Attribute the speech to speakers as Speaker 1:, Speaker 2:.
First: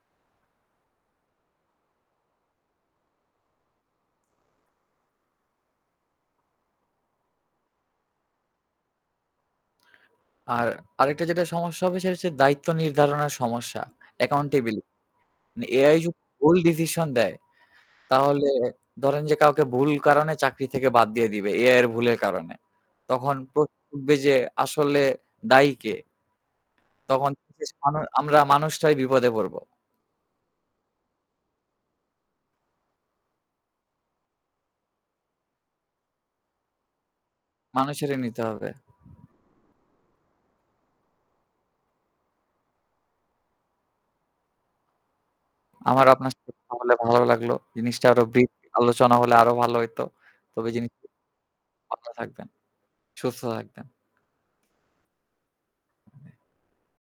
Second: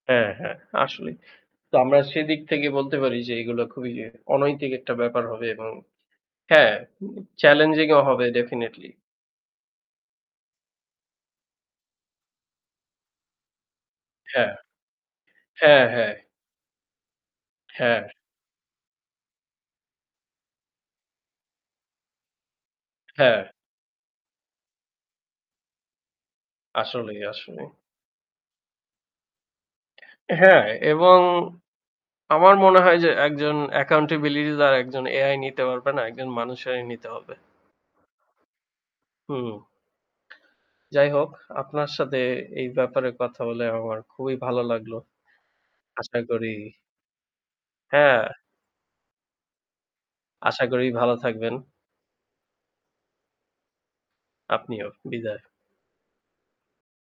Speaker 1: হ্যাঁ, হ্যাঁ আসলে। তো আমরা সেদিক থেকে বলতে পারি যে এগুলো খুবই অনৈতিক একটা ব্যাপার হবে, এবং হ্যাঁ চ্যালেঞ্জিং ও হবে ডেফিনিটলি।
Speaker 2: আর আরেকটা যেটা সমস্যা হবে সেটা হচ্ছে দায়িত্ব নির্ধারণের সমস্যা।
Speaker 1: হ্যাঁ।
Speaker 2: অ্যাকাউন্টেবিলিটি।
Speaker 1: হ্যাঁ,
Speaker 2: এআই
Speaker 1: হ্যাঁ।
Speaker 2: যদি ভুল ডিসিশন দেয়,
Speaker 1: হ্যাঁ।
Speaker 2: তাহলে ধরেন যে কাউকে ভুল কারণে চাকরি থেকে বাদ দিয়ে দিবে এআই এর ভুলের কারণে। তখন
Speaker 1: হ্যাঁ।
Speaker 2: প্রশ্ন উঠবে যে আসলে দায়ী কে?
Speaker 1: আসলেই,
Speaker 2: তখন
Speaker 1: আসলেই।
Speaker 2: আমরা মানুষটাই বিপদে পড়ব।
Speaker 1: হ্যাঁ, এবং আমার মনে হয় যে একজন অ্যাকাউন্টেবিলিটি আর একজন এআই নিতে পারবে না। একজন মানুষেরই নিতে হবে।
Speaker 2: মানুষেরই নিতে হবে।
Speaker 1: হুম। যাই হোক আপনার সাথে এই ব্যাপারে কথা বলে আমার খুবই ভালো লাগলো।
Speaker 2: আমারও
Speaker 1: আশা
Speaker 2: আপনার
Speaker 1: করি
Speaker 2: সাথে কথা হলে ভালো লাগলো। জিনিসটা আরো
Speaker 1: হ্যাঁ।
Speaker 2: [unintelligible] আলোচনা হলে আরো ভালো হইত।
Speaker 1: আশা
Speaker 2: তবে
Speaker 1: করি
Speaker 2: জিনিস
Speaker 1: ভালো থাকবেন।
Speaker 2: ভালো থাকবেন, সুস্থ থাকবেন।
Speaker 1: আপনিও। বিদায়।